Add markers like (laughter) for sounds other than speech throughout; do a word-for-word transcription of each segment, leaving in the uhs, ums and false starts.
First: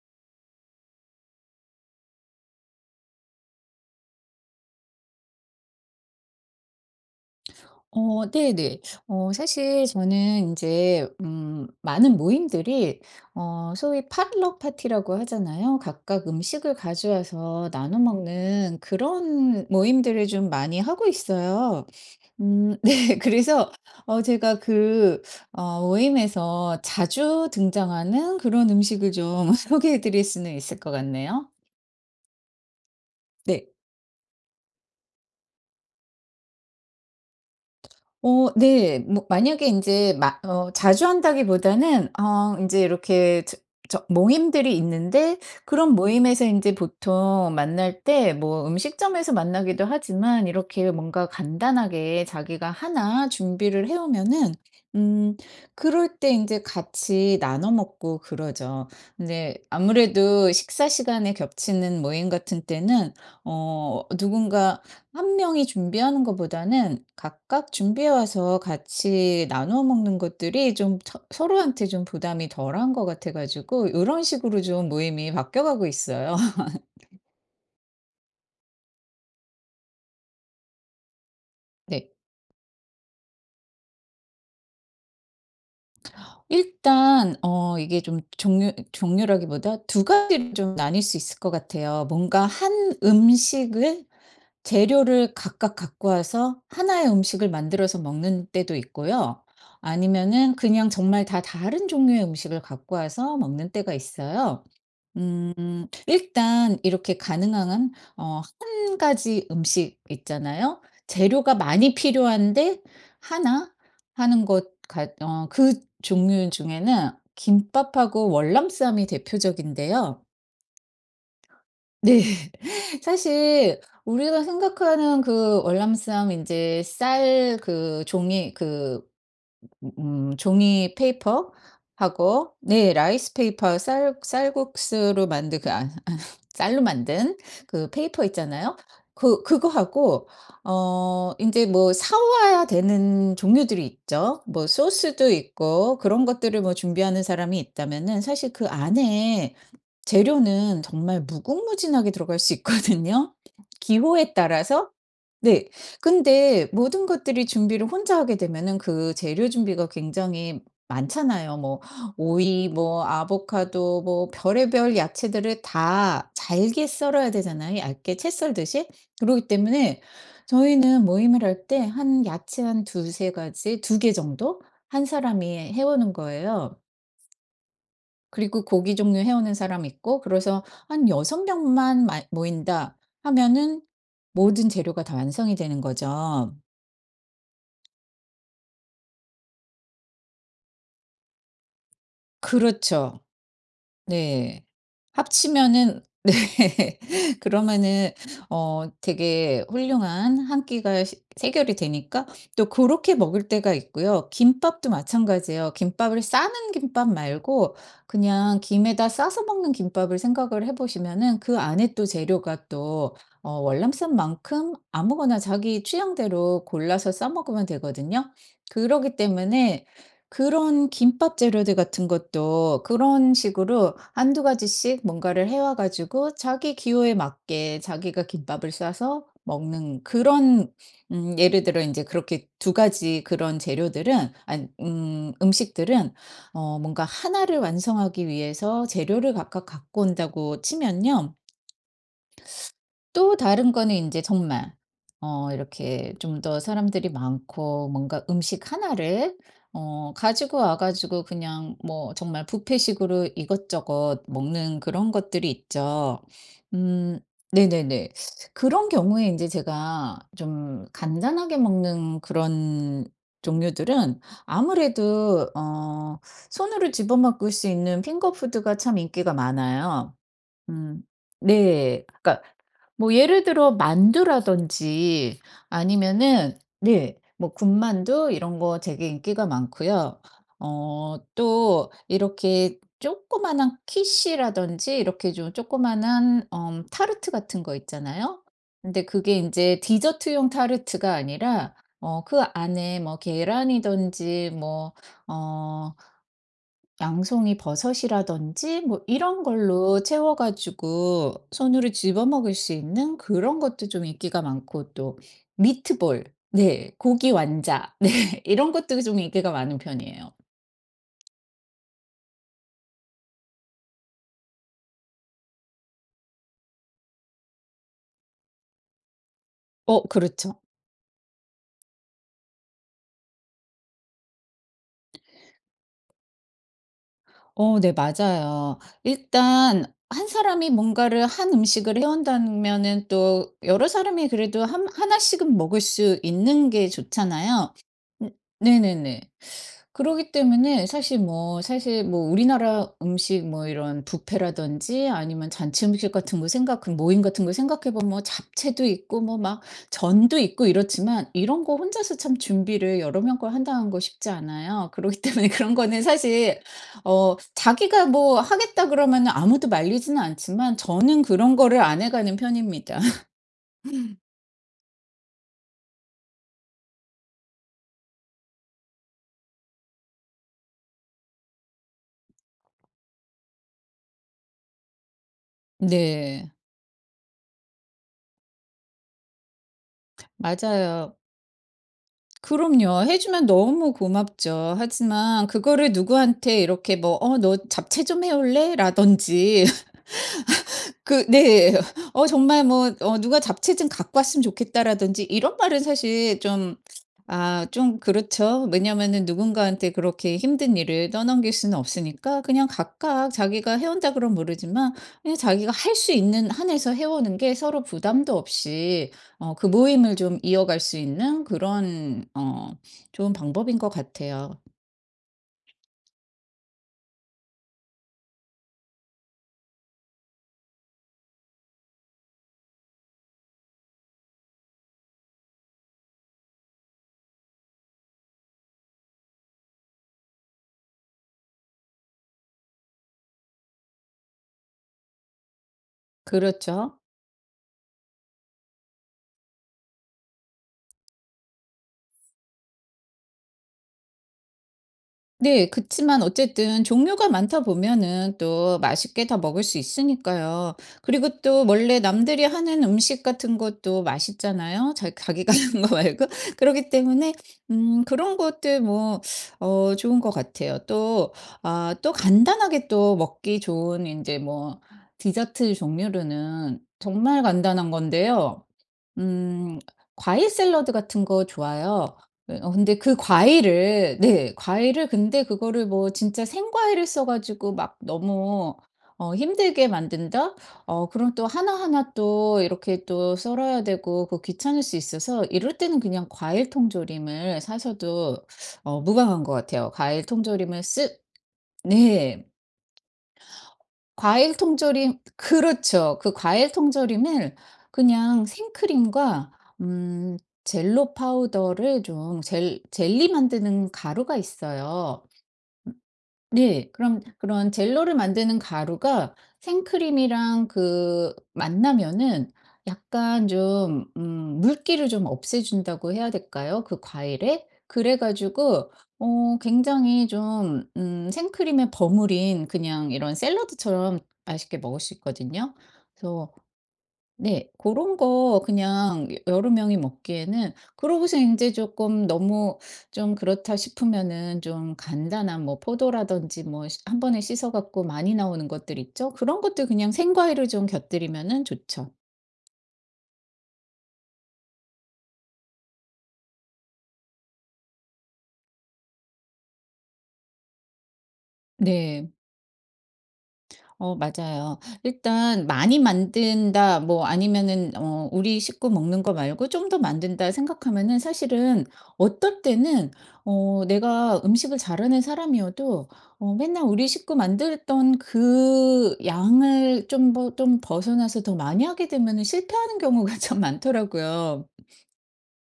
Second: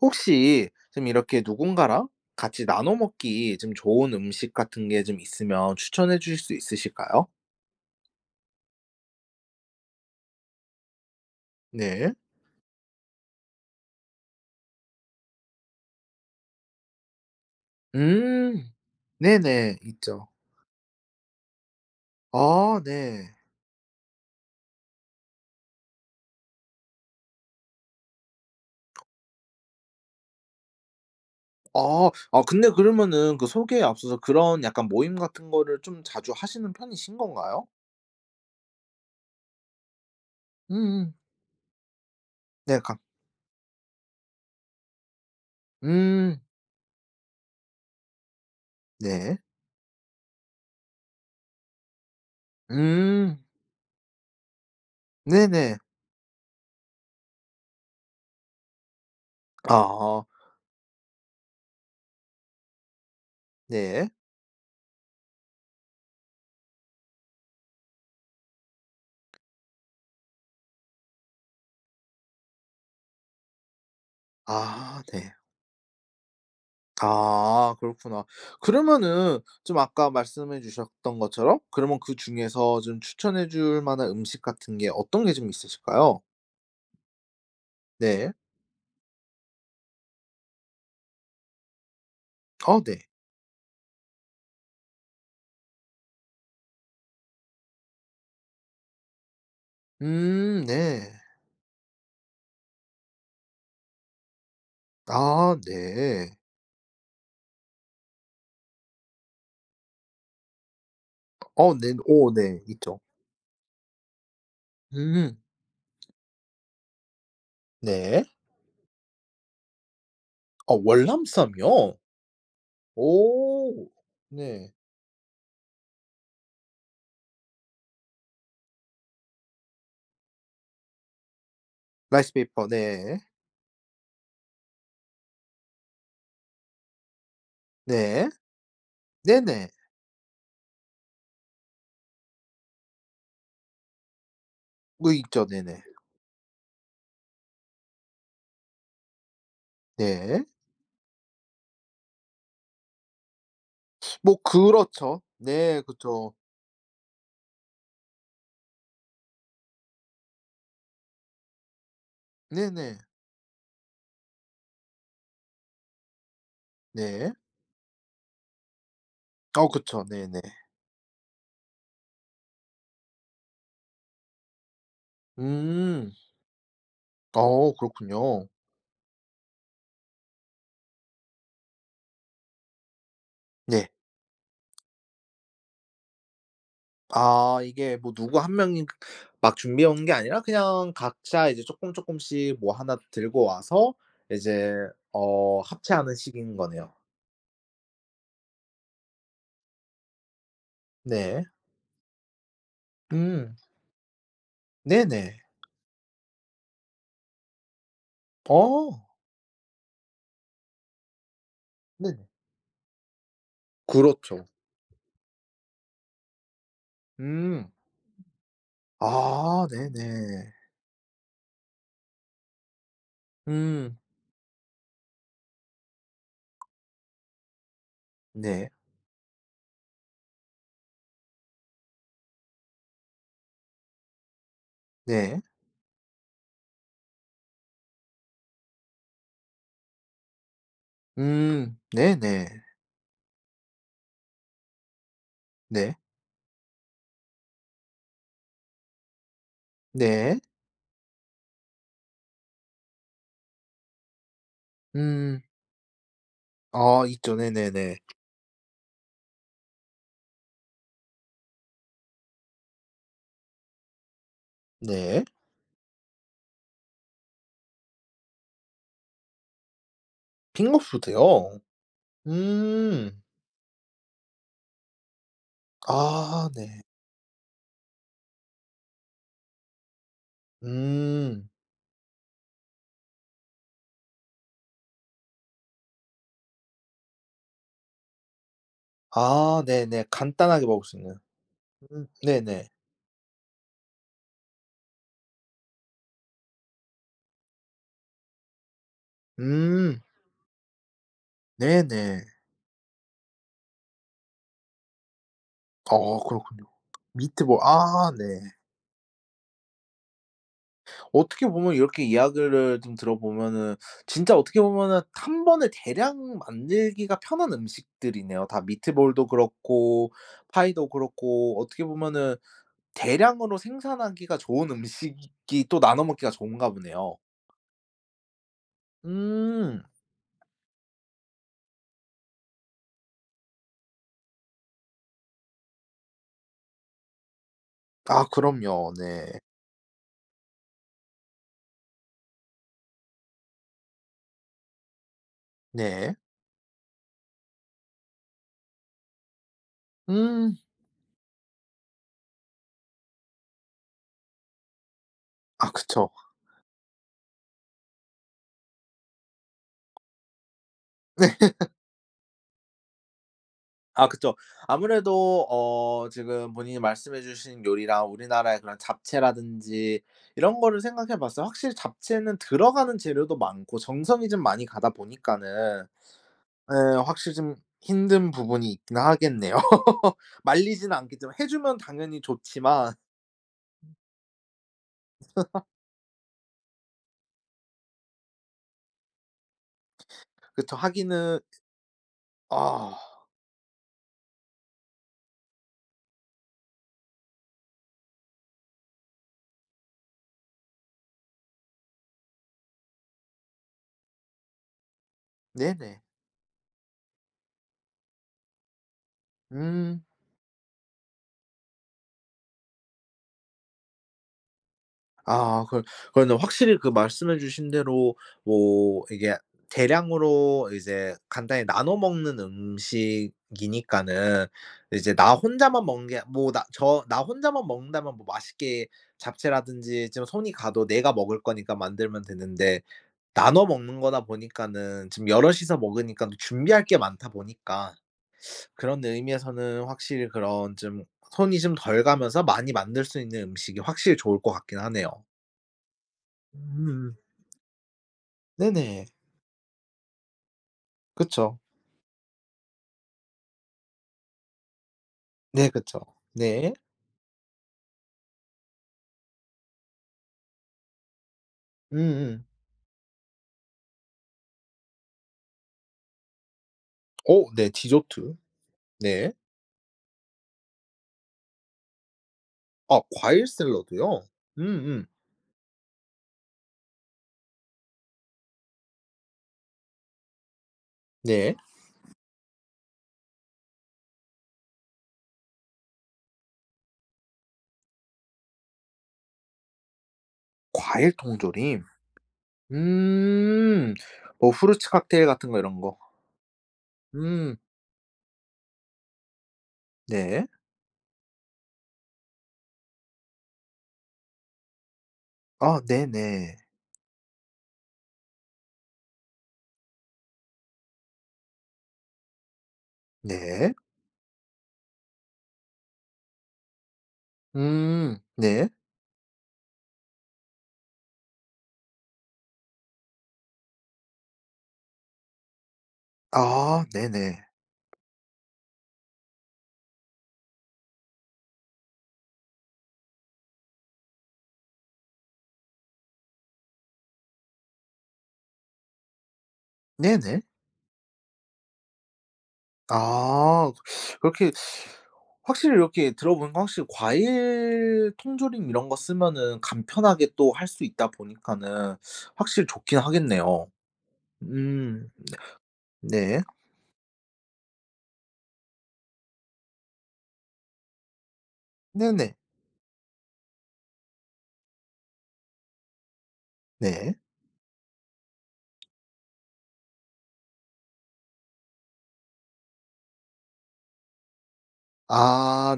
혹시 좀 이렇게 누군가랑 같이 나눠 먹기 좀 좋은 음식 같은 게 좀 있으면 추천해 주실 수 있으실까요? 어 네네. 어 사실 저는 인제 음 네. 많은 모임들이 어 소위 포틀럭 파티라고 하잖아요. 각각 음식을 가져와서 나눠 음. 먹는 그런 네네 모임들을 있죠. 좀 많이 하고 있어요. 음 아 네. 네. 그래서 어 제가 그 어 모임에서 자주 등장하는 그런 (clicks tongue) 음식을 좀 (laughs) 소개해 드릴 수는 있을 것 같네요. 아. 아 근데 그러면은 그 네. 소개에 앞서서 그런 약간 모임 같은 거를 좀 자주 하시는 편이신 건가요? 어 네. 뭐 만약에 인제 마 어 자주 음음. 한다기보다는 어 네. 인제 강 이렇게 저 저 모임들이 있는데 그런 음. 모임에서 인제 보통 만날 때 뭐 음식점에서 네. 만나기도 하지만 이렇게 뭔가 간단하게 자기가 하나 음. 준비를 해 오면은 음 네네. 그럴 때 인제 같이 나눠 먹고 그러죠. 근데 아. 아무래도 식사 시간에 겹치는 모임 같은 때는 어 네. 누군가 한 명이 준비하는 거보다는 각각 준비해 와서 같이 나눠 먹는 것들이 좀 처 서로한테 좀 부담이 덜 한 것 같아 가지고 요런 식으로 좀 아 네. 모임이 바뀌어 가고 있어요. (laughs) 아 그렇구나. 그러면은 좀 아까 말씀해 주셨던 것처럼 그러면 네. 그중에서 좀 추천해 줄 만한 음식 같은 게 어떤 게 좀 있으실까요? 일단 어 이게 좀 네. 종류 종류라기보다 두 가지를 좀 나뉠 수 있을 것 같아요. 뭔가 어 한 네. 음식을 재료를 각각 갖고 와서 하나 의 음식을 만들어서 먹는 때도 있고요. 아니면은 음 그냥 네. 정말 다 다른 종류의 음식을 갖고 와서 먹는 때가 있어요. 아 음 네. 일단 이렇게 가능하한 어 한 가지 음식 있잖아요? 재료가 어 네. 많이 오 네. 필요한데 있죠. 하나 하는 것 같 음. 어 그 종류 중에는 네. 김밥하고 월남쌈이 대표적인데요. 어 월남쌈이요? 네. 사실 오 우리가 네. 생각하는 그 월남쌈 인제 쌀 그 종이 그 음 음 음 종이 페이퍼하고 라이스페이퍼 네 네. 라이스페이퍼 쌀 쌀국수로 만든 그 아 아 (laughs) 쌀로 만든 그 페이퍼 네. 있잖아요. 그 그거 네네. 하고 어 인제 뭐 사 와야 되는 종류들이 있죠. 뭐 뭐 소스도 있죠. 네네. 있고 그런 것들을 뭐 준비하는 사람이 있다면은 사실 그 안의 네. 재료는 정말 무궁무진하게 들어갈 수 있거든요 (sucks teeth) 기호에 뭐 따라서? 그렇죠. 네. 네 그쵸. 근데 모든 것들이 준비를 혼자 하게 되면은 그 재료 준비가 굉장히 많잖아요. 뭐 오이 네네. 뭐 아보카도 뭐 별의별 야채들을 다 잘게 썰어야 네. 되잖아요 얇게 채 썰듯이. 그렇기 어 때문에 그쵸. 네네. 저희는 모임을 할 때 한 야채 한 두세 가지 두 개 정도 한 사람이 해 음. 오는 거예요. 어 그렇군요. 그리고 고기 종류 해 오는 사람 있고 그래서 한 '여섯 명만 마 모인다.' 하면은 네. 모든 재료가 다 완성이 되는 거죠. 아 이게 뭐 누구 한 명이 막 준비해 오는 게 아니라 그냥 각자 이제 쪼끔쪼끔씩 뭐 하나 그렇죠. 들고 와서 네. 이제 어 합치면은 합체하는 네. 식인 거네요. (laughs) 그러면은 어 되게 훌륭한 한 끼가 식 네. 해결이 되니까 또 고렇게 먹을 음. 때가 있고요. 김밥도 네네. 마찬가지예요. 김밥을 싸는 김밥 말고 그냥 어. 김에다 싸서 먹는 김밥을 생각을 해 보시면은 그 안의 또 네. 재료가 또 어 그렇죠. 월남쌈만큼 아무거나 자기 취향대로 골라서 싸 먹으면 음. 되거든요. 그러기 아 때문에 네. 그런 김밥 재료들 같은 것도 그런 식으로 음. 한두 가지씩 뭔가를 해 와 가지고 자기 기호에 맞게 자기가 네. 김밥을 싸서 먹는 그런 음 예를 들어 인제 그렇게 두 가지 그런 재료들은 안 음 네. 음식들은 어 뭔가 하나 를 완성하기 위해서 재료를 각각 갖고 온다고 치면요. 음 네네. 또 다른 거는 인제 정말 어 네. 이렇게 좀 더 사람들이 많고 뭔가 음식 하나 를 어 네. 가지고 와 가지고 그냥 뭐 정말 뷔페식으로 이것저것 먹는 그런 음. 것들이 있죠. 아 음 있죠. 네네네. 네네네. (sucks teeth) 그런 경우에 인제 제가 좀 간단하게 먹는 그런 종류들은 네. 아무래도 어 손으로 집어 먹을 수 있는 핑거푸드가 참 인기가 많아요. 음 핑거푸드요? 네. 그러니까 뭐 음. 예를 들어 만두라든지 아 아니면은 네. 네. 뭐 군만두 이런 거 되게 인기가 많고요. 어 음. 또 이렇게 조그만한 키슈라든지 이렇게 좀 조그만한 어 타르트 같은 거 있잖아요. 근데 그게 아 인제 네네. 디저트용 간단하게 먹을 수 타르트가 있는. 아니라 음 어 그 네네. 안에 뭐 계란이든지 뭐 어 양송이버섯이라든지 뭐 이런 음. 걸로 채워 가지고 손으로 네네. 집어 먹을 수 있는 그런 것도 좀 인기가 많고. 또 아 미트볼, 그렇군요. 네. 고기 미트볼. 완자. 네. 아 네. 이런 것도 좀 인기가 많은 편이에요. 어떻게 보면 이렇게 이야기를 좀 들어 보면은 진짜 어떻게 보면은 한 번에 대량 만들기가 편한 음식들이네요, 다. 미트볼도 어 그렇고 그렇죠. 파이도 그렇고 어떻게 보면은 대량으로 생산하기가 좋은 음식이 또 나눠 먹기가 좋은가 보네요. 어 네 맞아요. 음. 일단 한 사람이 뭔가를 한 음식을 해 온다면은 또 여러 사람이 그래도 한 하나 씩은 먹을 수 있는 게 좋잖아요. 아 음 그럼요. 네네네. 네. 그러기 때문에 사실 뭐 사실 뭐 우리나라 음식 뭐 이런 뷔페라든지 아니면 잔치 음식 네. 같은 거 생각 그 모임 같은 거 생각해 보면 뭐 잡채도 있고 뭐 막 전도 음. 있고 이렇지만 이런 거 혼자서 참 준비를 여러 명 걸 한다는 거 쉽지 않아요. 그러기 때문에 아 그런 거는 그쵸. 사실 어 "자기가 뭐 하겠다." 그러면은 아무도 말리지는 않지만 저는 그런 (laughs) 거를 안 해 가는 편입니다. 아 (laughs) 그쵸. 아무래도 어 지금 본인이 말씀해 주신 요리랑 우리나라의 그런 잡채라든지 이런 거를 생각해 봤어요. 확실히 잡채는 들어가는 재료도 많고 정성이 좀 많이 가다 보니까는 네. 예 확실히 좀 힘든 부분이 있긴 하겠네요. (laughs) 말리지는 맞아요. 않겠지만. 해 주면 당연히 좋지만. 그럼요. 해 주면 너무 고맙죠. 하지만 (laughs) 그거를 누구한테 이렇게 뭐 어 "너 잡채 좀 해 올래?"라든지 그쵸. (laughs) 하기는 그 네. 어 정말 뭐 아. 어 "누가 잡채 좀 갖고 왔으면 좋겠다."라든지 이런 말은 사실 좀 아 좀 그렇죠. 왜냐하면은 누군가한테 그렇게 힘든 일을 떠넘길 수는 없으니까 그냥 각각 "자기가 해 온다." 그러면 모르지만 그냥 자기가 할 네네. 수 있는 한에서 해 오는 게 서로 부담도 없이 어 그 음. 모임을 좀 이어갈 수 있는 그런 어 좋은 방법인 것 같아요. 아 그걸 그거는 확실히 그 말씀해 주신 대로 뭐 이게 대량으로 이제 간단히 나눠 먹는 음식이니까는 이제 나 혼자만 먹는 게 뭐 나 저 나 혼자만 먹는다면 뭐 맛있게 잡채라든지 좀 손이 가도 내가 먹을 거니까 만들면 되는데 나눠 먹는 거다 보니까는 지금 여럿이서 먹으니깐 또 준비할 게 그렇죠. 많다 보니까 (sucks teeth) 그런 의미에서는 확실히 그런 좀 손이 좀 덜 가면서 많이 만들 수 있는 음식이 확실히 좋을 것 같긴 하네요. 네. 그치만 어쨌든 음. 종류가 많다 보면은 또 네네. 맛있게 다 먹을 수 있으니까요. 그리고 그쵸. 또 원래 남들이 하는 음식 같은 것도 맛있잖아요, 자 자기가 네 하는 거 그쵸. 말고. 네. 그렇기 때문에 음 그런 것들 뭐 어 좋은 것 같아요. 또 아 또 음음. 간단하게 또 먹기 좋은 인제 뭐 디저트 종류로는 정말 어 네 간단한 디저트. 건데요. 네. 음 과일 샐러드 같은 거 좋아요. 예 어 근데 아 그 과일 과일을 샐러드요? 네 음음. 과일을 근데 그거를 뭐 진짜 생과일을 써 가지고 막 너무 어 힘들게 만든다? 어 그럼 또 네. 하나하나 또 이렇게 또 썰어야 되고 그 귀찮을 수 있어서 이럴 때는 그냥 과일 통조림을 사셔도 어 무방한 것 같아요. 과일 통조림을 과일 쓰 통조림? 네. 음. 어 과일 후르츠 통조림 칵테일 같은 거. 이런 거. 그렇죠. 그 과일 통조림을 음. 그냥 생크림과 음 네. 젤로 파우더를 좀 젤 젤리 만드는 가루가 있어요. 아 음 네네. 네. 그럼 그런 젤로를 만드는 가루가 생크림이랑 그 만나면은 약간 네. 좀 음 물기를 좀 없애 준다고 해야 될까요, 그 과일의? 음. 그래 네. 가지고 어 굉장히 좀 음 생크림에 버무린 그냥 이런 샐러드처럼 맛있게 먹을 수 있거든요. 그래서 아 네네. 네. 고런 거 그냥 여러 명이 먹기에는 그러고서 인제 쪼끔 '너무 좀 그렇다.' 싶으면은 좀 간단한 뭐 포도라든지 뭐 씨 한 번에 씻어 갖고 많이 나오는 것들 있죠. 그런 것들 그냥 네네. 생과일을 좀 곁들이면은 좋죠. 아 (sucks teeth) 그렇게 (sucks teeth) 확실히 이렇게 들어 보니까 확실히 과일 통조림 이런 거 쓰면은 간편하게 또 할 수 있다 보니까는 네. 확실히 좋긴 하겠네요. 어 맞아요. 음. 일단 (clicks tongue) '많이 네. 만든다.' 뭐 아니면은 어 '우리 식구 먹는 거 말고 좀 더 만든다.' 생각하면은 사실은 네네. 어떨 때는 어 내가 음식을 잘하는 사람이어도 어 맨날 우리 네. 식구 만들던 그 양을 좀 버 좀 벗어나서 더 많이 하게 되면은 실패하는 경우가 참 많더라고요. 아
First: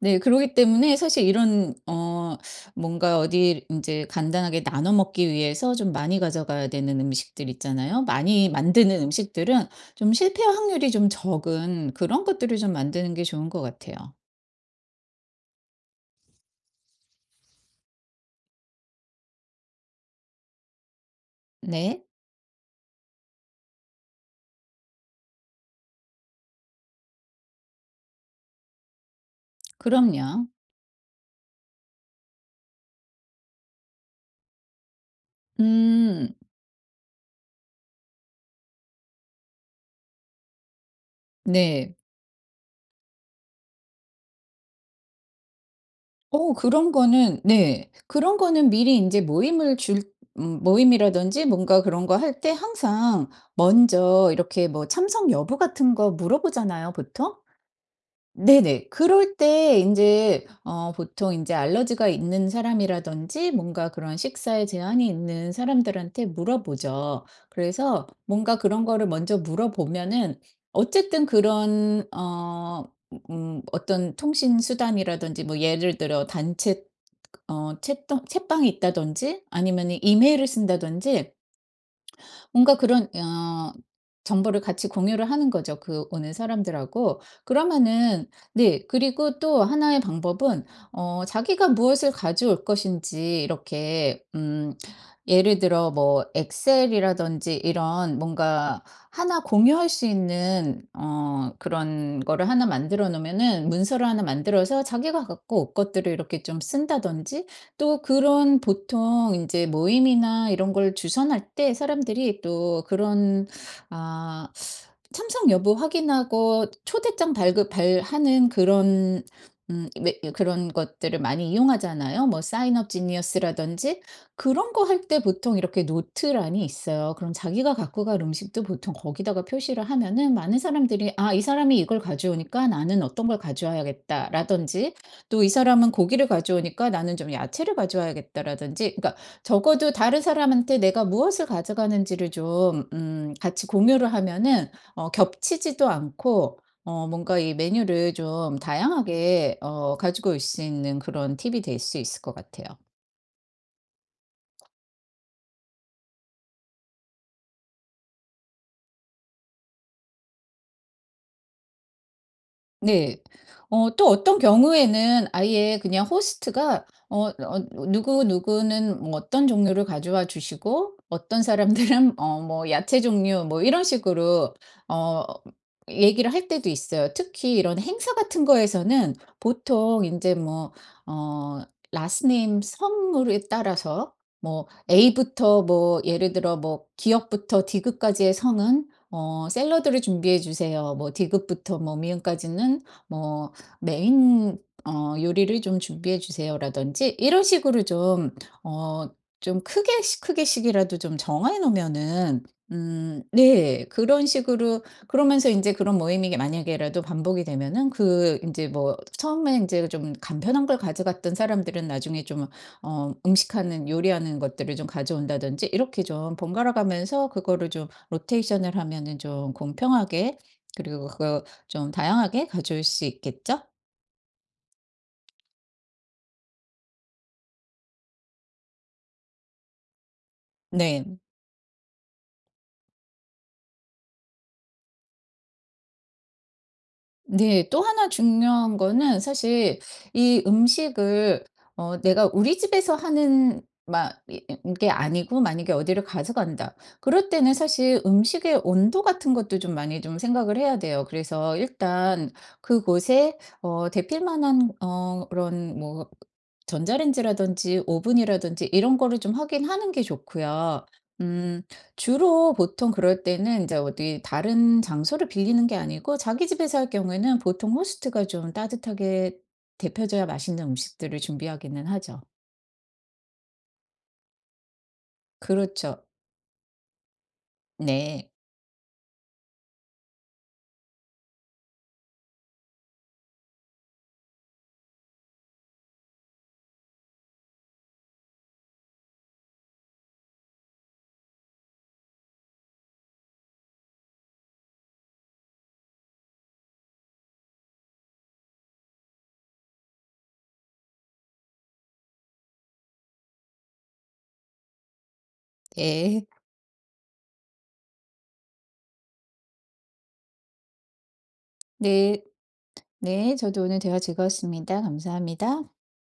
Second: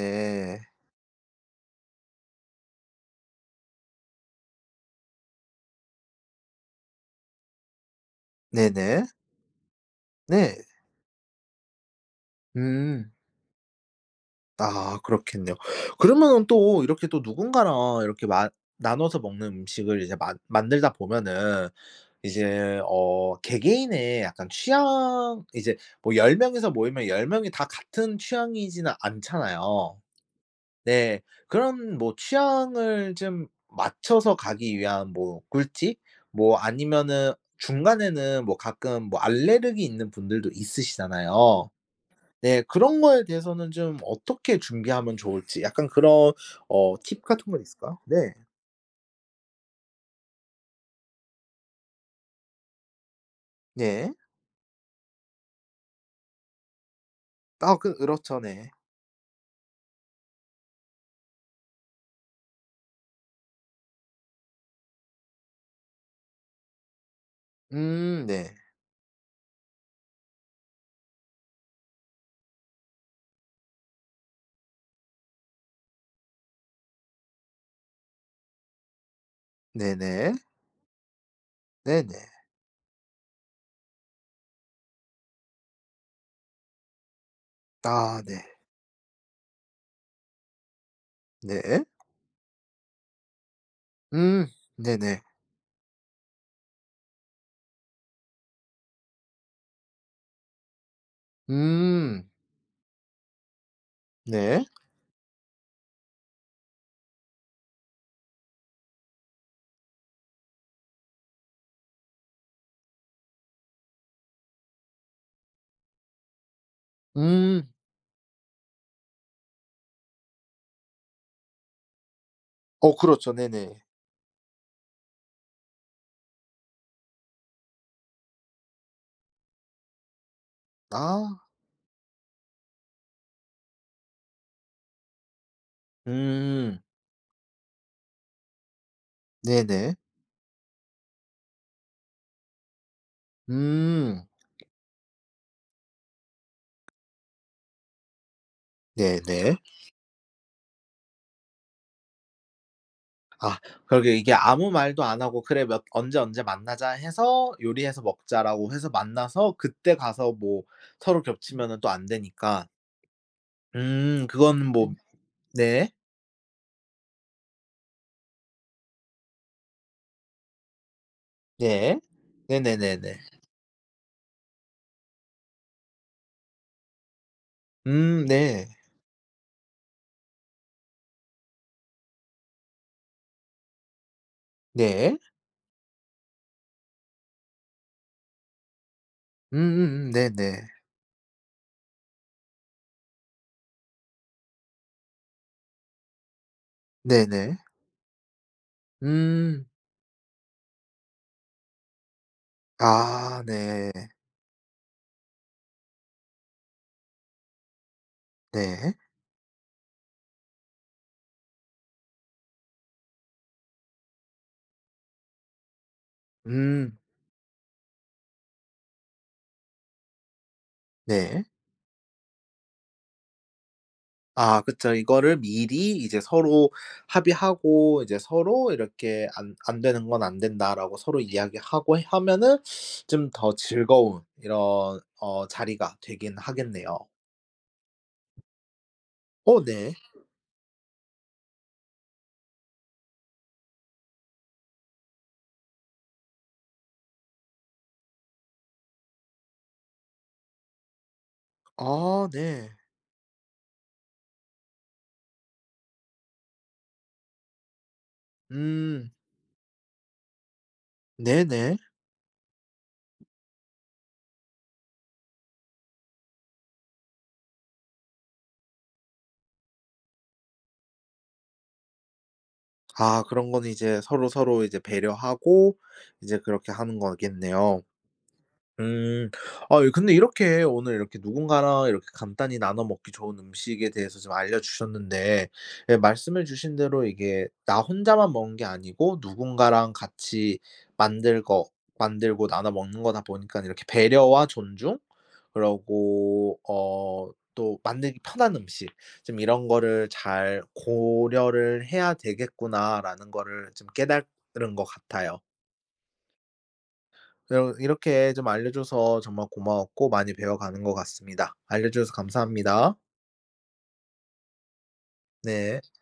네. 그러기 때문에 사실 이런 어 뭔가 어디를 인제 간단하게 나눠 먹기 위해서 좀 많이 가져가야 되는 음식들 있잖아요. 많이 만드는 네네. 음식들은 좀 실패할 네. 확률이 좀 적은 그런 것들을 좀 음. 만드는 게 좋은 것 같아요. 아 그렇겠네요. 그러면은 또 이렇게 또 누군가랑 이렇게 만 나눠서 먹는 음식을 이제 만 만들다 보면은 네. 이제 어 개개인의 약간 취향, 이제 뭐 열 명이서 모이면 열 명이 다 같은 취향이지는 않잖아요. 그럼요. 네. 그런 뭐 취향을 좀 맞춰서 가기 위한 뭐 꿀팁, 음. 뭐 아니면은 중간에는 뭐 가끔 뭐 알레르기 있는 분들도 있으시잖아요. 네. 네. 그런 거에 대해서는 좀 어떻게 준비하면 좋을지 약간 그런 어 그런 어 팁 거는 같은 건 네 있을까요? 네. 그런 거는 미리 인제 모임을 줄 음 모임이라든지 뭔가 그런 거 할 때 항상 네. 먼저 이렇게 뭐 참석 여부 같은 거 물어보잖아요, 보통. 아 그 그렇죠 네. 네네. 그럴 때 인제 어 보통 인제 알러지가 있는 사람이라든지 뭔가 그런 식사에 제한이 있는 사람들한테 물어보죠. 그래서 음 네. 뭔가 그런 거를 먼저 물어보면은 어쨌든 그런 어 으음 어떤 통신 수단이라든지 뭐 예를 들어 단체 어 챗통 챗방이 있다든지 아니면은 네네. 이메일을 쓴다든지 네네. 뭔가 그런 어 정보를 같이 공유를 하는 거죠, 그 오는 사람들하고. 아 그러면은 네. 네 그리고 또 하나 의 방법은 어 자기가 네. 무엇을 가져올 것인지 이렇게 음. 음 네네. 예를 들어 뭐 엑셀이라든지 이런 뭔가 하나 공유할 수 있는 어 그런 음. 거를 하나 만들어 놓으면은 문서를 하나 네. 만들어서 자기가 갖고 올 것들을 이렇게 좀 쓴다든지 또 그런 보통 인제 모임이나 이런 걸 주선할 때 사람들이 또 그런 아 참석 여부 확인하고 초대장 음. 발급 발하는 그런 음 왜 예 그런 것들을 많이 이용하잖아요. 뭐 사인업 어 그렇죠. 네네. 지니어스라든지 그런 거 할 때 보통 이렇게 노트란이 있어요. 그럼 자기가 갖고 갈 음식도 보통 거기다가 표시를 하면은 많은 사람들이 아 '이 아. 사람이 이걸 가져오니까 나는 어떤 걸 가져와야겠다.'라든지 또 '이 사람은 고기를 음. 가져오니까 나는 좀 야채를 가져와야겠다.'라든지 그러니까 적어도 네네. 다른 사람한테 내가 무엇을 가져가는지를 좀 음 같이 공유를 음. 하면은 어 겹치지도 않고 어 뭔가 이 메뉴를 좀 네. 네. 다양하게 어 가지고 올 수 있는 그런 팁이 될 수 있을 것 같아요. 아 그러게요. 이게 아무 말도 안 하고 "그래. 몇 언제 언제 만나자." 해서 "요리해서 먹자."라고 해서 만나서 그때 가서 뭐 서로 겹치면은 또 안 되니까. 네. 어 또 음 어떤 그거는 뭐 경우에는 아예 네. 그냥 호스트가 어 어 "누구누구는 뭐 어떤 종류를 가져와 주시고 어떤 네. 사람들은 어 뭐 야채 네네네네. 종류..." 뭐 이런 식으로 어 얘기를 할 때도 있어요. 특히 이런 행사 음 같은 네. 거에서는 보통 인제 뭐 어 라스트 네임, 성으로 따라서 뭐 네. A부터 뭐 예를 들어 뭐 "ㄱ부터 ㄷ까지의 성은 어 샐러드를 음음음. 준비해 네네. 주세요. 뭐 ㄷ부터 뭐 ㅁ까지는 뭐 메인 어 요리를 좀 준비해 주세요."라든지 이런 네네. 식으로 좀 어 좀 음. 크게씩, 크게씩이라도 좀 정해 놓으면은 음 아 네. 네. 그런 식으로 그러면서 인제 그런 모임이 만약에라도 반복이 되면은 그 인제 네. 뭐 처음에 인제 좀 간편한 걸 가져갔던 사람들은 나중에 좀 어 음식 하는, 요리하는 것들을 좀 가져온다든지 이렇게 좀 음. 번갈아가면서 그거를 좀 로테이션을 하면은 좀 공평하게 그리고 네. 그거 좀 다양하게 가져올 수 있겠죠? 아 그쵸. 이거를 미리 이제 서로 합의하고 이제 서로 이렇게 "안 안 되는 건 안 된다."라고 네. 서로 이야기하고 하면은 좀 더 즐거운 이런 어 자리가 되긴 하겠네요. 네. 또 하나 중요한 거는 어 사실 네. 이 음식을 어 내가 우리 집에서 하는 막 이 이 이게 아니고 만약에 '어디를 가져간다.' 그럴 때는 사실 음식의 온도 같은 것도 좀 많이 좀 생각을 해야 돼요. 그래서 아 일단 네. 그곳에 어 덥힐만한 어 그런 뭐 전자레인지라든지 오븐이라든지 이런 음. 거를 좀 확인하는 게 좋고요. 음 네네. 주로 보통 그럴 때는 이제 어디 다른 장소를 빌리는 게 아니고 자기 집에서 할 경우에는 보통 호스트가 좀 따뜻하게 덥혀져야 맛있는 음식들을 준비하기는 하죠. 아 그런 거는 이제 서로서로 이제 배려하고 그렇죠. 이제 그렇게 하는 거겠네요. 네. 음. 아 이 근데 이렇게 오늘 이렇게 누군가랑 이렇게 간단히 나눠 먹기 좋은 음식에 대해서 좀 알려주셨는데 예 말씀해 주신 대로 이게 나 혼자만 먹는 게 아니고 누군가랑 같이 만들 거 만들고 나눠 먹는 거다 보니깐 이렇게 '배려와 존중 그러고 어 또 만들기 편한 음식 좀 이런 거를 잘 고려를 해야 되겠구나.'라는 거를 좀 깨달은 것 같아요. 예. 이럼 이렇게 좀 알려줘서 정말 고마웠고 많이 배워가는 것 같습니다. 알려주셔서 네. 감사합니다. 네 저도 오늘 대화 즐거웠습니다. 감사합니다. 네.